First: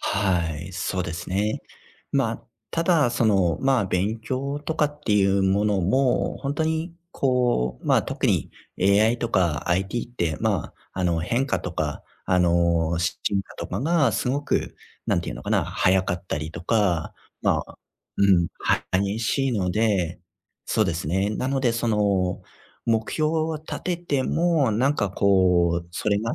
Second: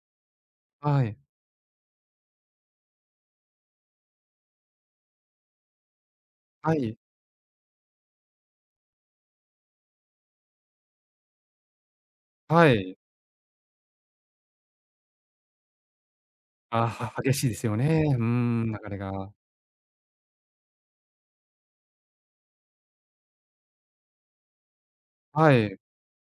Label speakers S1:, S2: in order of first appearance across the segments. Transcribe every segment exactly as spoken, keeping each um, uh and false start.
S1: はい、そう
S2: は
S1: で
S2: い。
S1: すね。まあ、ただその、まあ、勉強とかっていうものもほんと
S2: は
S1: に
S2: い。
S1: こう、ま、特に AI とか IT って、まあ、あの、変化とか、あ
S2: はい。
S1: の、し進化とかがすごく、なんて言うのかな、早かったりと
S2: あ、
S1: か、
S2: は激しいで
S1: ま
S2: すよ
S1: あ
S2: ね。うー
S1: うん、
S2: ん、
S1: は
S2: 流れ
S1: 激
S2: が。
S1: しいので、そうですね、なのでその、目標を立ててもなんか
S2: はい。
S1: こうそれが、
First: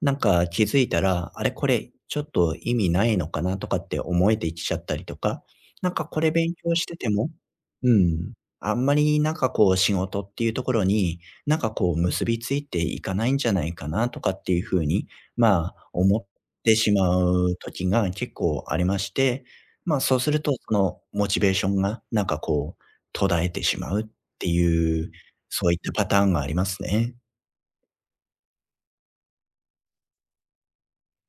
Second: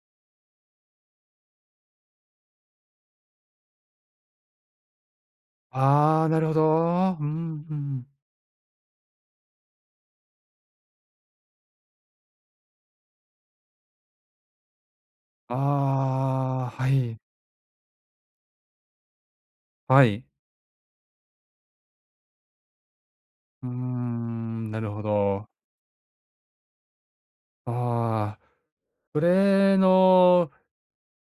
S1: なんか気づいたら、「あれ？これちょっと、意味ないのかな？」とかって思えてきちゃったりとか、「なんか、こ
S2: ああ、
S1: れ
S2: なる
S1: 勉
S2: ほ
S1: 強してて
S2: ど。う
S1: も
S2: んう
S1: う
S2: ん。
S1: ん、あんまりなんかこう、仕事っていうところに、なんかこう結びついていかないんじゃないかな？」とかっていう風に、まあ、思っ
S2: あ
S1: て
S2: あ、は
S1: しま
S2: い。
S1: う時が結構ありまして、ま、
S2: は
S1: そう
S2: い。
S1: するとその、モチベーションがなんかこう、途絶えて
S2: うー
S1: しまうって
S2: ん、なる
S1: い
S2: ほ
S1: う、
S2: ど。
S1: そういったパターンがありますね。
S2: ああ、それの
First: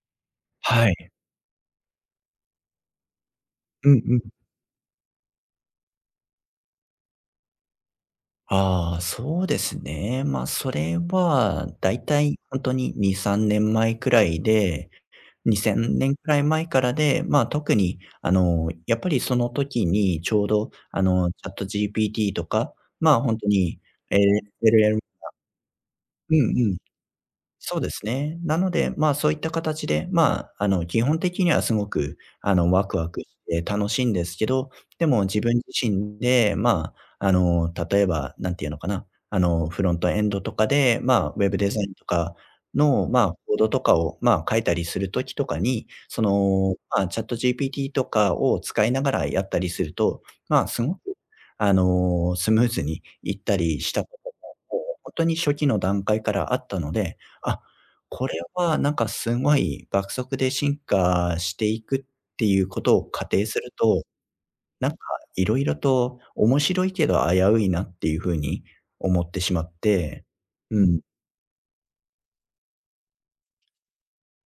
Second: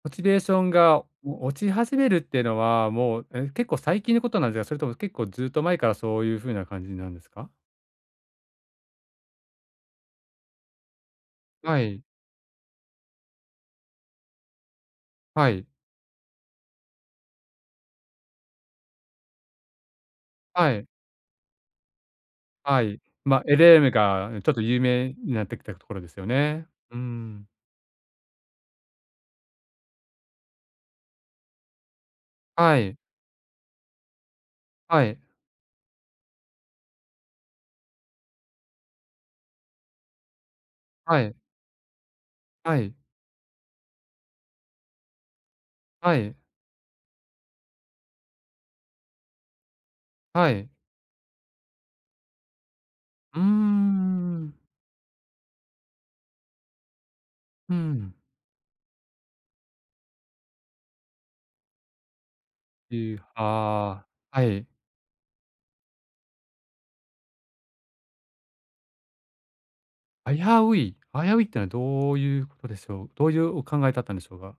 S2: モチベーション
S1: は
S2: が
S1: い。
S2: お落ち始めるってのは、もう、え、結構
S1: うん
S2: 最近
S1: う
S2: のこ
S1: ん。
S2: となんじゃそれとも結構ずっと前からそういう風な感じなんですか？
S1: ああ、そうですね。まあそれは、
S2: はい。
S1: 大体ほんとににさんねんまえくらいで
S2: は
S1: に
S2: い。
S1: せんねんくらい前からで、ま、特にあの、やっぱりその時にちょうど
S2: はい。
S1: あの、ChatGPT とか、
S2: はい。
S1: まあ、ほん
S2: ま、
S1: と
S2: エルエ
S1: に、
S2: ム
S1: エ
S2: が、ん、
S1: レ
S2: ちょっと
S1: エ
S2: 有
S1: ルエムが
S2: 名になってきたところですよ
S1: うんう
S2: ね、
S1: ん、
S2: うん。
S1: そうですね。なので、ま、そういったかたちで、ま、あの、基本的にはすごく、あの、
S2: は
S1: ワク
S2: い。
S1: ワクして楽しいんですけど、
S2: は
S1: で
S2: い。
S1: も自分自身で、まあ、あの、例えば、なんて言うのかな、あの、フロントエンドとかで、ま
S2: は
S1: あ
S2: い。
S1: ウェブデザインとか
S2: はい。
S1: の、まあコードとかを、ま、書いたりする時とかに、
S2: は
S1: そ
S2: い。
S1: の、まあ、ChatGPT とかを使いながらやったりすると、
S2: は
S1: まあ、
S2: い。
S1: すごくあの、スムーズにい
S2: う
S1: っ
S2: ーん、う
S1: たりしたこと
S2: んうん。
S1: も、もうほんとに初期の段階からあったので、「あ、
S2: ふん。
S1: これはなんか、すごい爆速で進化していくっていうことを
S2: いう、
S1: 仮定すると、
S2: はあ、はい。
S1: なんか色々と面白いけど危ういな」っていう風に思ってしまって、
S2: 危う
S1: う
S2: い？
S1: ん。
S2: 危ういってのはどういうことでしょう？どういうお考えだったんでしょうが。